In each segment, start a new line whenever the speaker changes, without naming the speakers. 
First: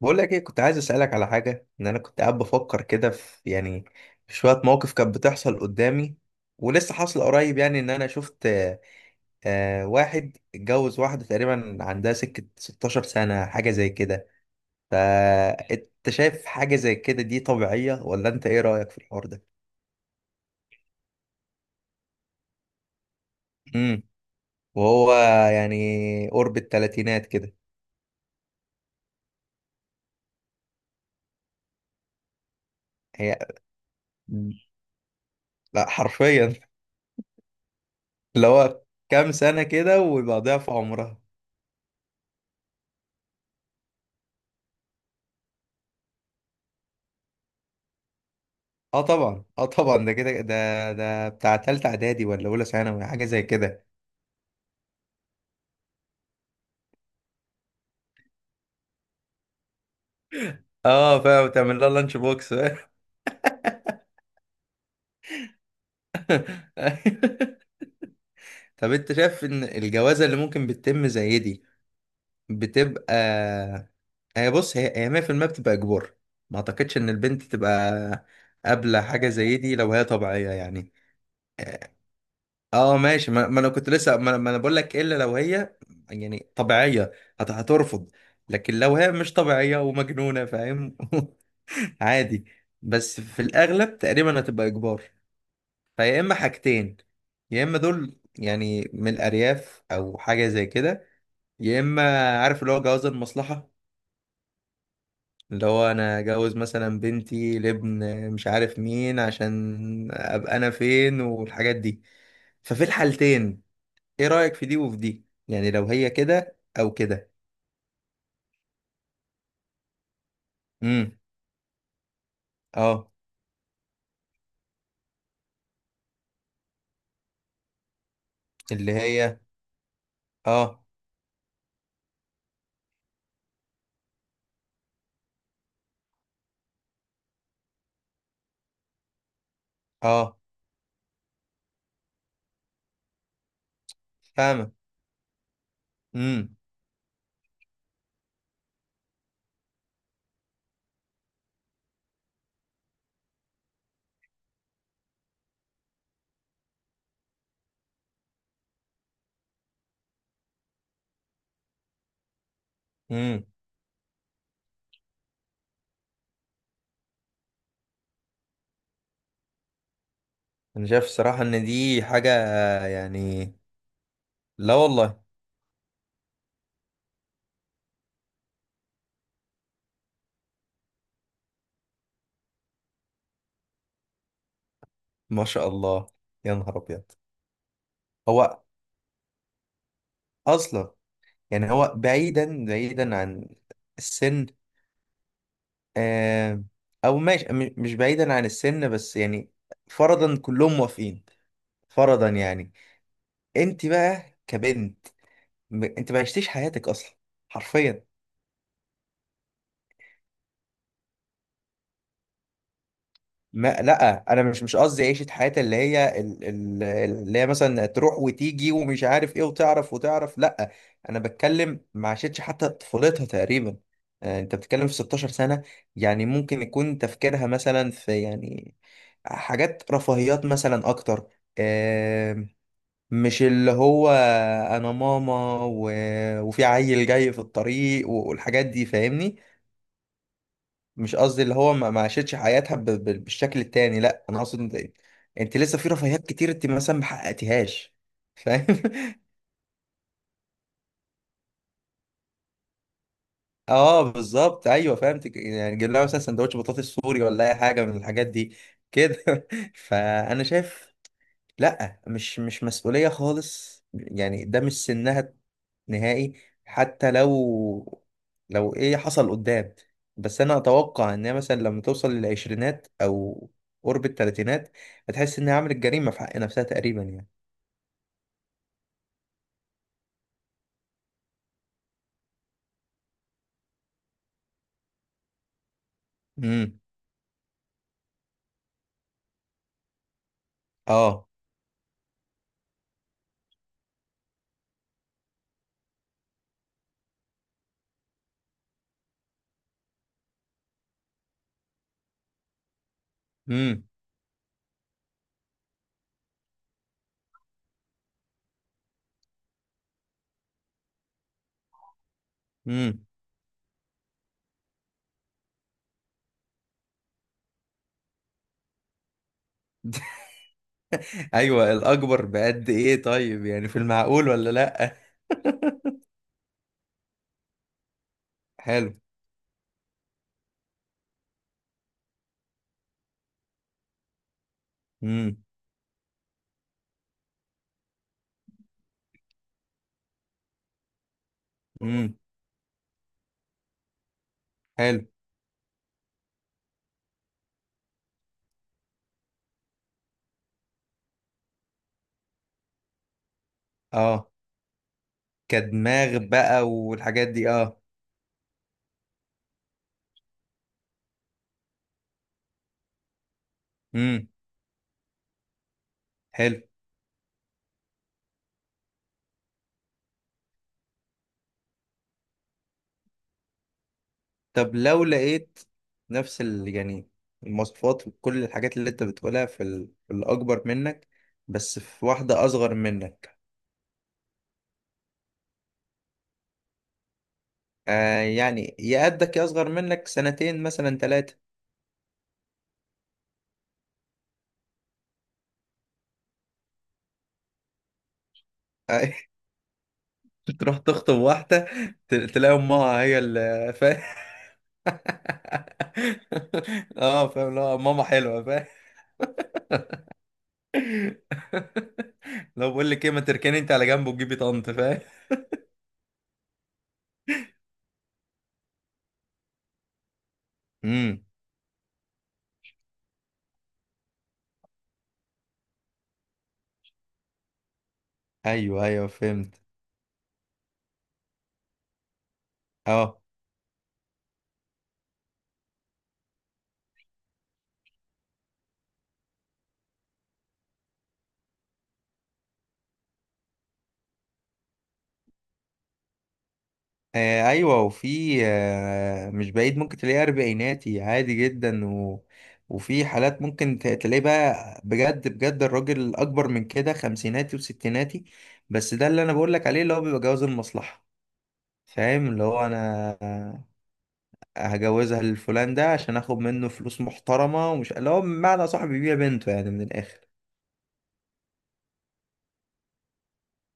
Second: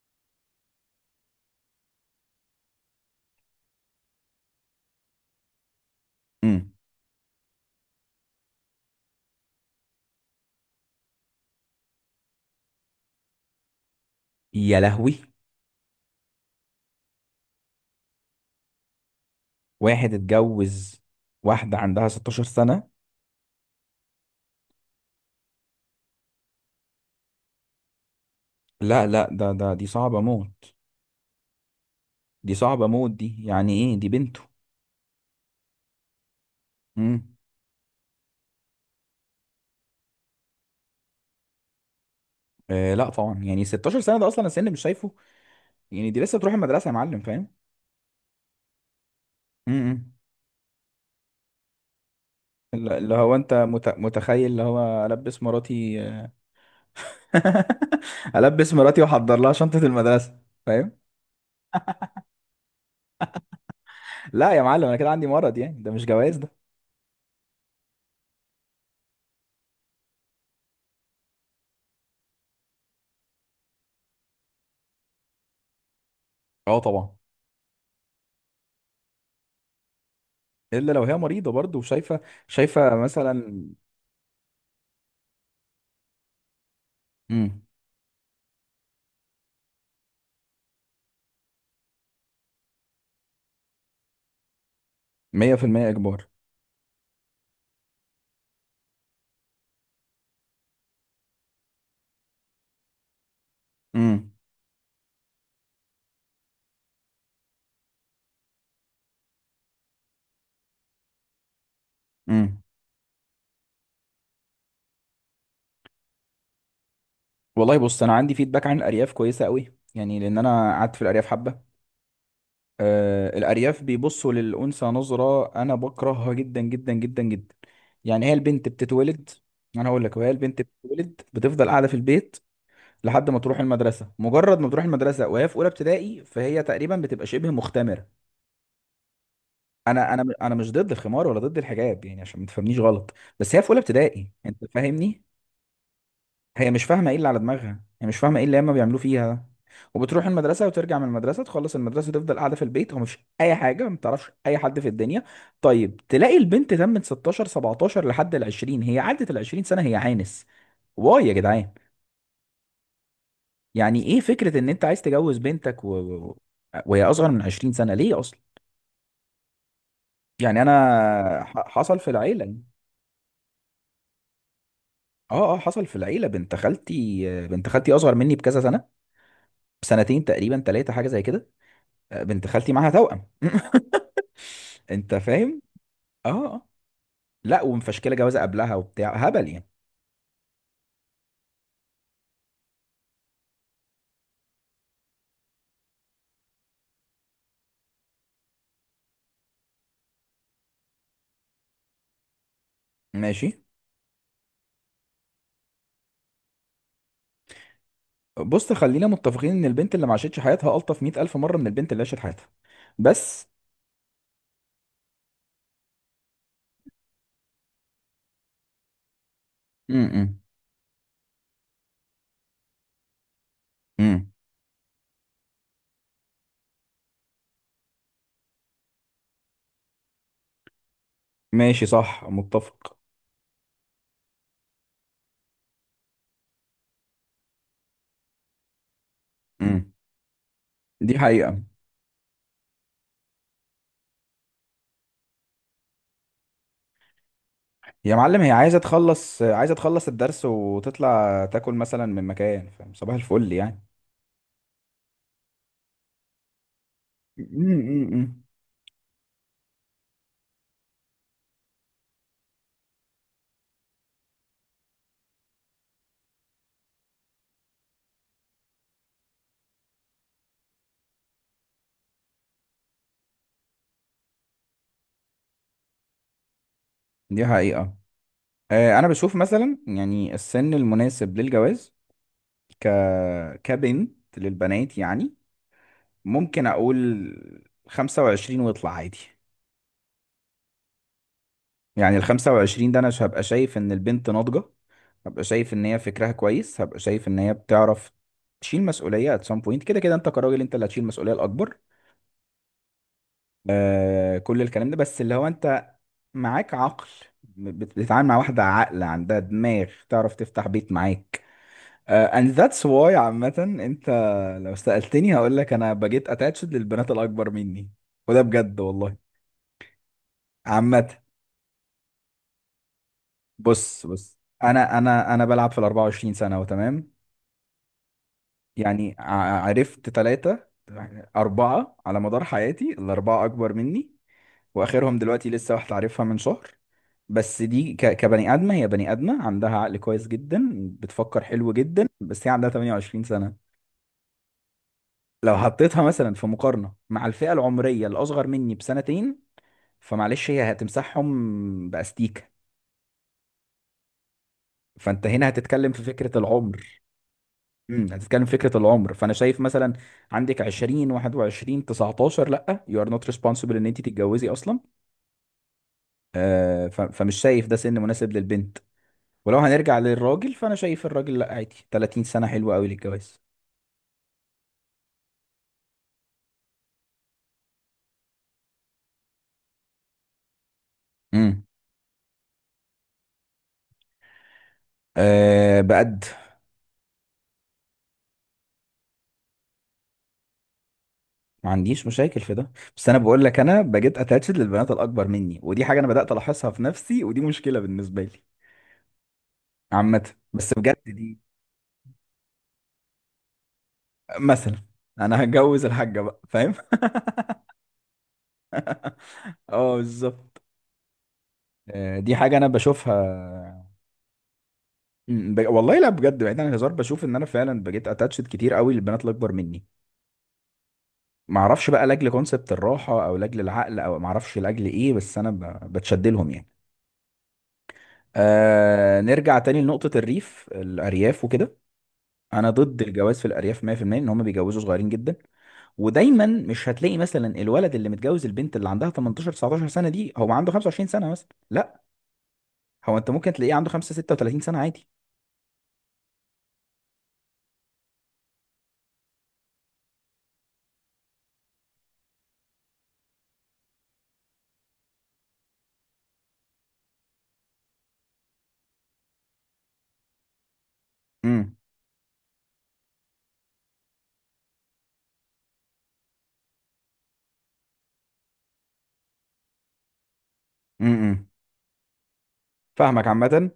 بقول لك ايه، كنت عايز اسالك على حاجه. ان انا كنت قاعد بفكر كده في، يعني، في شويه مواقف كانت بتحصل قدامي،
امم.
ولسه حاصل قريب. يعني ان انا شفت، واحد اتجوز واحده تقريبا عندها سكه 16 سنه، حاجه زي كده.
يا لهوي!
فانت شايف حاجه زي كده دي طبيعيه، ولا انت ايه رايك في الحوار ده؟
واحد اتجوز واحدة عندها 16 سنة.
امم. وهو، يعني، قرب الثلاثينات كده.
لا، لا، ده دي صعبة موت. دي صعبة موت،
هي؟
دي يعني ايه، دي بنته؟
لا، حرفيا.
امم.
اللي هو كام سنه كده ويبقى ضعف عمرها.
آه لا طبعا، يعني 16 سنة ده اصلا السن مش شايفه، يعني دي لسه تروح المدرسة يا معلم، فاهم؟
اه طبعا، اه طبعا،
امم.
ده كده، ده بتاع تالتة اعدادي ولا اولى ثانوي،
اللي
حاجه
هو
زي
انت
كده.
متخيل اللي هو البس مراتي؟ البس مراتي واحضر لها شنطة المدرسة، فاهم؟
اه فاهم، تعمل لها لانش بوكس.
لا يا معلم، انا كده عندي مرض، يعني ده مش جواز ده.
طب، انت شايف ان الجوازه اللي ممكن بتتم زي دي بتبقى، هي بص، هي 100% بتبقى اجبار. ما
اه
اعتقدش ان
طبعا.
البنت تبقى قابله حاجه زي دي لو هي طبيعيه،
الا
يعني.
لو هي مريضة برضه وشايفة، شايفة
اه ماشي. ما انا
مثلا.
كنت لسه، ما انا بقول لك الا لو هي، يعني، طبيعيه.
مم.
هترفض. لكن لو هي مش طبيعيه ومجنونه، فاهم. عادي. بس في الأغلب تقريبا هتبقى إجبار.
مية في المية
فيا
إجبار.
إما حاجتين: يا إما دول، يعني، من الأرياف أو حاجة زي كده، يا إما، عارف، اللي هو جواز المصلحة،
امم،
اللي هو أنا أجوز مثلا بنتي لابن مش عارف مين، عشان أبقى أنا فين، والحاجات دي.
امم.
ففي الحالتين، إيه رأيك في دي وفي دي، يعني لو هي كده أو كده؟
والله بص، أنا عندي فيدباك عن الأرياف كويسة قوي، يعني لأن أنا قعدت في
امم.
الأرياف حبة.
اه.
آه، الأرياف بيبصوا للأنثى نظرة أنا بكرهها جدا جدا جدا جدا. يعني هي البنت
اللي
بتتولد،
هي.
أنا هقول لك، وهي البنت
اه،
بتتولد بتفضل قاعدة في البيت لحد ما تروح المدرسة. مجرد ما تروح المدرسة وهي في أولى ابتدائي فهي تقريبا بتبقى شبه مختمرة. أنا أنا
اه.
أنا مش ضد الخمار ولا ضد الحجاب، يعني عشان ما تفهمنيش غلط. بس هي في أولى ابتدائي، أنت
فاهمة.
فاهمني.
امم،
هي مش فاهمه ايه اللي على دماغها، هي مش فاهمه ايه اللي هما بيعملوه فيها ده. وبتروح المدرسه وترجع من المدرسه، تخلص المدرسه تفضل قاعده في البيت ومش اي حاجه، ما بتعرفش اي حد في الدنيا. طيب تلاقي البنت تمت 16، 17، لحد ال 20، هي عدت ال 20 سنه هي عانس. واي يا جدعان!
امم.
يعني ايه فكره ان انت عايز تجوز بنتك وهي اصغر من 20 سنه؟ ليه اصلا؟ يعني
انا شايف الصراحة
انا
ان
حصل
دي
في
حاجة،
العيله.
يعني، لا والله.
اه، اه، حصل في العيله، بنت خالتي اصغر مني بكذا سنه، بسنتين تقريبا، ثلاثه، حاجه زي كده. بنت خالتي معاها توأم. انت
ما
فاهم؟
شاء الله.
اه.
يا
آه.
نهار ابيض.
لا ومفشكله جوازه
هو
قبلها وبتاع هبل يعني.
اصلا، يعني، هو بعيدا بعيدا عن السن. آه. او ماشي، مش بعيدا عن السن، بس يعني، فرضا كلهم موافقين، فرضا يعني.
ماشي.
انت بقى كبنت، انت ما عشتيش حياتك اصلا، حرفيا.
بص، خلينا متفقين ان البنت اللي ما عاشتش حياتها الطف 100 الف مره من البنت اللي عاشت حياتها. بس.
ما لا، انا مش قصدي عيشه حياه اللي هي، اللي هي مثلا تروح وتيجي ومش عارف ايه، وتعرف وتعرف،
امم،
لا. انا بتكلم ما عاشتش حتى طفولتها تقريبا.
امم.
انت بتتكلم في 16 سنه. يعني ممكن يكون تفكيرها مثلا في، يعني، حاجات رفاهيات مثلا اكتر.
ماشي، صح،
آه،
متفق.
مش اللي هو انا ماما، وفي عيل جاي في الطريق والحاجات دي، فاهمني.
امم.
مش
دي
قصدي اللي
حقيقه.
هو ما عاشتش حياتها بالشكل التاني. لا، انا اقصد انت لسه في رفاهيات كتير انت مثلا ما حققتيهاش،
يا معلم، هي
فاهم.
عايزه تخلص عايزه تخلص الدرس وتطلع تاكل مثلا من مكان، فاهم، صباح الفل يعني.
اه بالظبط، ايوه فهمت. يعني جيب لها مثلا سندوتش بطاطس سوري ولا اي حاجه من
امم.
الحاجات دي، كده. فانا شايف، لا، مش مسؤولية خالص، يعني ده مش سنها نهائي. حتى لو ايه حصل قدام. بس انا اتوقع ان هي مثلا لما توصل للعشرينات او قرب التلاتينات، هتحس انها عملت جريمة في حق نفسها تقريبا، يعني.
دي حقيقه. آه، انا بشوف مثلا يعني السن المناسب للجواز، ك كبنت للبنات يعني، ممكن
امم.
اقول 25 واطلع عادي.
اه.
يعني ال 25 ده انا هبقى شايف ان البنت ناضجة، هبقى شايف ان هي فكرها كويس، هبقى شايف ان هي بتعرف تشيل مسؤولية at some point. كده كده انت كراجل، انت اللي هتشيل المسؤولية الاكبر.
امم،
آه، كل الكلام ده، بس اللي هو انت معاك عقل، بتتعامل مع واحدة عاقلة عندها دماغ، تعرف تفتح بيت معاك. آه، and that's
امم.
why عامة. انت لو سألتني هقول لك انا بقيت attached للبنات الاكبر مني، وده بجد والله. عامة.
ايوه. الاكبر بقد ايه طيب، يعني في
بص،
المعقول
بص،
ولا لا؟
انا بلعب في ال 24 سنة وتمام.
حلو.
يعني عرفت ثلاثة أربعة على مدار حياتي، الأربعة أكبر مني، وآخرهم
امم،
دلوقتي لسه واحدة عارفها من شهر. بس دي كبني آدمة، هي بني آدمة عندها عقل كويس جدا، بتفكر حلو جدا،
امم.
بس هي عندها 28 سنة.
حلو،
لو حطيتها مثلا في مقارنة مع الفئة العمرية الأصغر مني بسنتين، فمعلش هي هتمسحهم بأستيكة.
اه،
فأنت هنا هتتكلم في
كدماغ
فكرة
بقى
العمر.
والحاجات دي، اه.
امم، هتتكلم في فكرة العمر، فأنا شايف مثلا عندك 20، 21، 19، لأ، you are not responsible إن أنت
امم.
تتجوزي أصلا.
حلو.
آه، فمش شايف ده سن مناسب للبنت. ولو هنرجع للراجل فأنا شايف الراجل لأ، عادي 30 سنة حلوة أوي للجواز.
طب لو لقيت نفس، ال... يعني، المواصفات وكل الحاجات اللي انت بتقولها في الأكبر منك،
امم.
بس في واحدة أصغر منك.
آه، بقد.
آه، يعني، يا قدك يا أصغر منك سنتين مثلا ثلاثة.
ما عنديش مشاكل في ده. بس انا بقول لك انا بقيت اتاتشد للبنات الاكبر مني، ودي حاجه انا بدات الاحظها في نفسي، ودي مشكله بالنسبه لي.
آه.
عامه. بس
تروح
بجد
تخطب
دي.
واحدة، تلاقي أمها هي اللي، فاهم.
مثلا انا هتجوز الحاجه بقى، فاهم؟
اه فاهم. لا، ماما حلوة، فاهم.
اه، بالظبط. آه، دي حاجه انا
لو بقول لك ايه، ما تركني انت
بشوفها.
على جنب وتجيبي طنط، فاهم.
والله لا بجد، بعيد عن الهزار، بشوف ان انا فعلا بقيت اتاتشد كتير قوي للبنات الاكبر مني.
امم.
ما اعرفش بقى لاجل كونسبت الراحه او لاجل العقل او ما اعرفش لاجل ايه، بس انا بتشد لهم يعني.
ايوه، ايوه،
آه، نرجع
فهمت.
تاني لنقطه الارياف وكده. انا ضد
اه.
الجواز في الارياف 100%، ان هم بيجوزوا صغيرين جدا. ودايما مش هتلاقي مثلا الولد اللي متجوز البنت اللي عندها 18، 19 سنه دي هو عنده 25 سنه مثلا، لا، هو انت ممكن تلاقيه عنده 5 36 سنه عادي.
ايوه، وفي مش بعيد ممكن تلاقيه اربعيناتي عادي جدا وفي حالات ممكن تلاقيه بقى، بجد بجد، الراجل اكبر من كده، خمسيناتي وستيناتي. بس ده اللي انا بقول لك عليه، اللي هو بيبقى جواز المصلحه.
امم،
فاهم، اللي هو انا هجوزها للفلان ده عشان اخد منه فلوس محترمه، ومش اللي هو بمعنى صاحبي بيبيع بنته يعني، من الاخر.
امم. امم. فاهمك عامه.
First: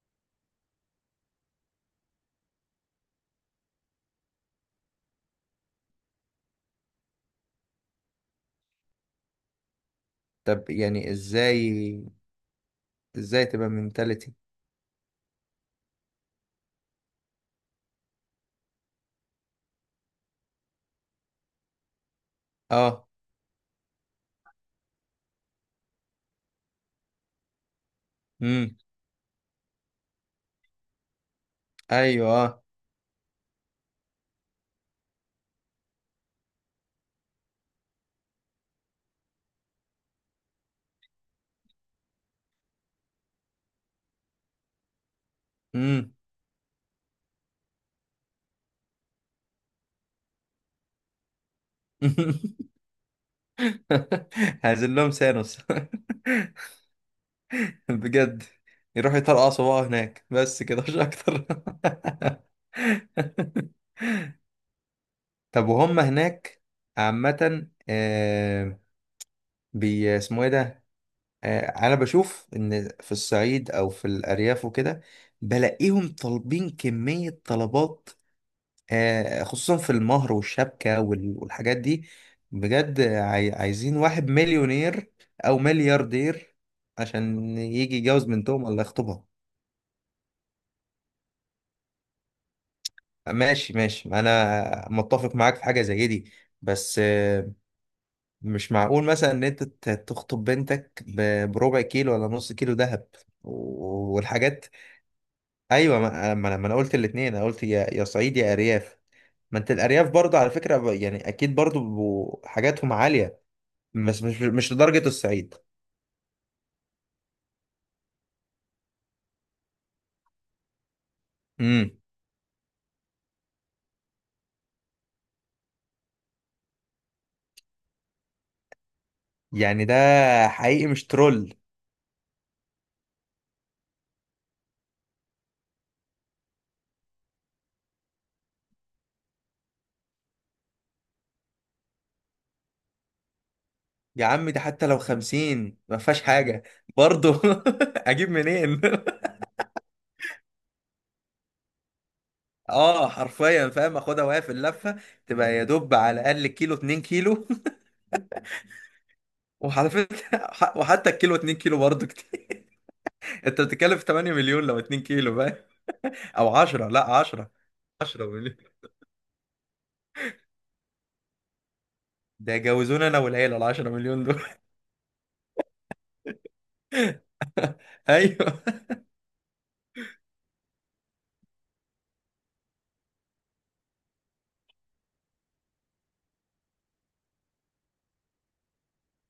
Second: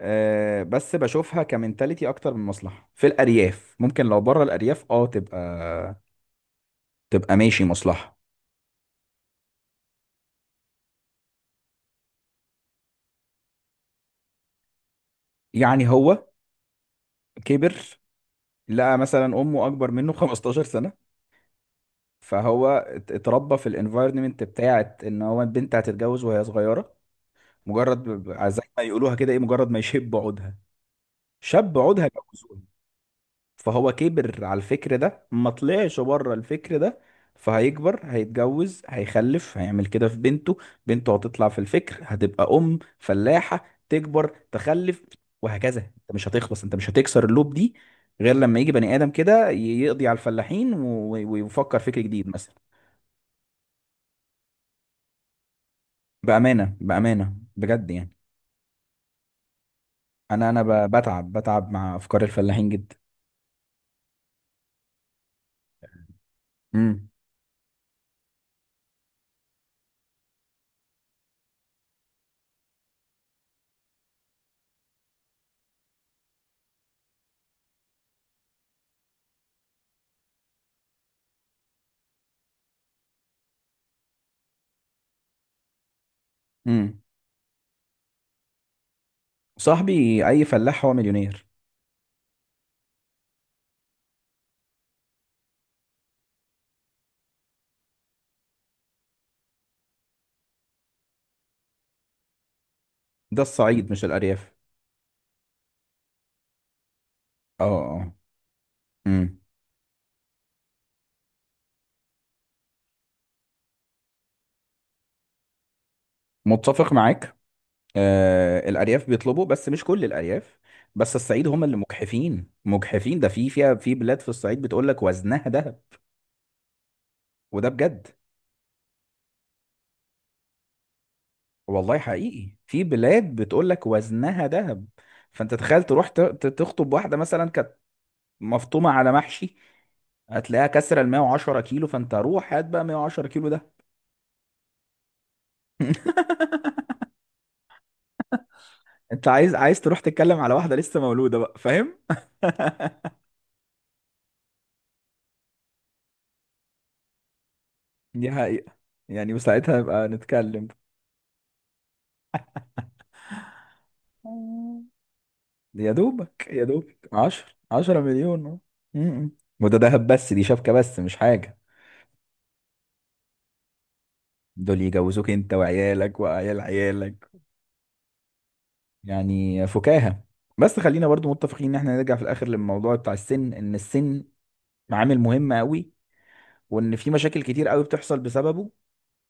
أه، بس بشوفها كمنتاليتي اكتر من مصلحه، في الارياف ممكن، لو بره الارياف اه تبقى ماشي مصلحه.
طب يعني ازاي؟ ازاي تبقى منتاليتي؟
يعني هو كبر لقى مثلا امه اكبر منه 15 سنه، فهو
اه.
اتربى في الانفايرمنت بتاعت ان هو البنت هتتجوز وهي صغيره. مجرد زي
امم.
ما يقولوها كده ايه، مجرد ما يشب عودها، شاب عودها
ايوه،
جوزوه.
اه.
فهو كبر على الفكر ده، ما طلعش بره الفكر ده. فهيكبر هيتجوز هيخلف، هيعمل كده في بنته. بنته هتطلع في الفكر، هتبقى ام فلاحه تكبر تخلف. وهكذا. انت
امم.
مش هتخلص، انت مش هتكسر اللوب دي، غير لما يجي بني ادم كده يقضي على الفلاحين ويفكر فكر جديد مثلا.
هنزل لهم سانوس.
بأمانة، بأمانة، بجد يعني.
بجد. يروحوا يطرقعوا صباعه هناك،
أنا
بس كده مش
بتعب
اكتر.
بتعب مع أفكار الفلاحين جدا.
طب وهم هناك.
امم،
عامة، اسمه ايه ده؟ انا بشوف ان في الصعيد او في الارياف وكده، بلاقيهم طالبين كمية طلبات. خصوصا في المهر والشبكة والحاجات دي. بجد، عايزين واحد مليونير أو ملياردير
امم.
عشان يجي يتجوز بنتهم ولا يخطبها.
صاحبي، أي فلاح هو مليونير.
ماشي، ماشي، أنا متفق معاك في حاجة زي دي. بس مش معقول مثلا إن أنت تخطب بنتك بربع كيلو ولا نص كيلو ذهب
ده الصعيد مش الأرياف.
والحاجات. أيوة، ما أنا قلت الاتنين، أنا
اه،
قلت يا
اه.
صعيد يا أرياف.
امم.
ما أنت الأرياف برضه على فكرة، يعني، أكيد برضه بيبقوا حاجاتهم عالية، بس مش لدرجة الصعيد.
متفق معاك. آه، الأرياف بيطلبوا بس مش كل الأرياف. بس الصعيد هم اللي
امم.
مجحفين مجحفين، ده فيها في بلاد في الصعيد بتقول لك وزنها ذهب. وده بجد،
يعني ده حقيقي مش ترول؟
والله حقيقي في بلاد بتقول لك وزنها ذهب. فأنت تخيل تروح تخطب واحدة مثلا كانت مفطومه على محشي، هتلاقيها كسر ال 110 كيلو، فانت روح هات بقى 110 كيلو ده.
يا عم ده حتى لو خمسين ما فيهاش حاجة، برضه. اجيب منين؟
انت عايز تروح تتكلم على واحده لسه مولوده بقى، فاهم؟
اه حرفيا، فاهم، اخدها وهي في اللفة، تبقى يا دوب على الاقل كيلو، اتنين كيلو.
دي حقيقه. يعني وساعتها
وعلى
يبقى
فكرة،
نتكلم.
وحتى الكيلو اتنين كيلو برضه كتير. انت بتتكلم في 8 مليون لو
آه.
اتنين كيلو، فاهم.
يا دوبك،
او
يا
10،
دوبك
لا، 10
10
10
مليون
مليون.
اه. م-م. وده دهب بس، دي شبكه بس مش حاجه.
ده يجوزونا انا والعيلة ال 10 مليون دول.
دول يجوزوك انت وعيالك وعيال عيالك،
ايوه
يعني فكاهه. بس خلينا برضو متفقين ان احنا نرجع في الاخر للموضوع بتاع السن، ان السن عامل مهم قوي، وان في مشاكل كتير قوي بتحصل بسببه.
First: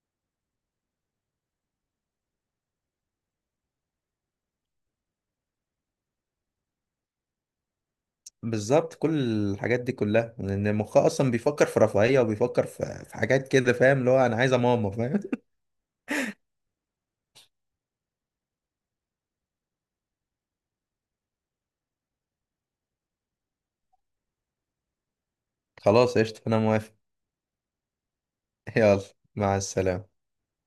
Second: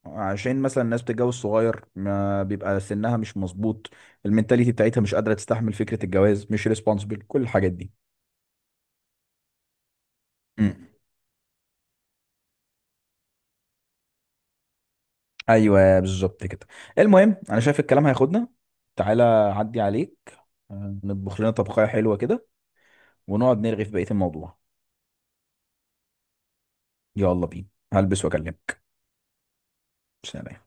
عشان مثلا الناس بتتجوز صغير، ما بيبقى سنها مش مظبوط، المنتاليتي بتاعتها مش قادره تستحمل فكره الجواز، مش ريسبونسبل كل الحاجات دي.
بالظبط. كل الحاجات دي كلها لان
امم.
مخها اصلا بيفكر في رفاهيه، وبيفكر في في حاجات كده، فاهم، اللي هو انا عايزه ماما، فاهم.
ايوه، بالظبط كده. المهم، انا شايف الكلام هياخدنا. تعالى عدي عليك، آه، نطبخ لنا طبخية حلوة كده ونقعد نرغي في بقية الموضوع.
خلاص، قشطه، انا موافق.
يلا بينا، هلبس واكلمك.
يلا. مع السلامه.
سلام.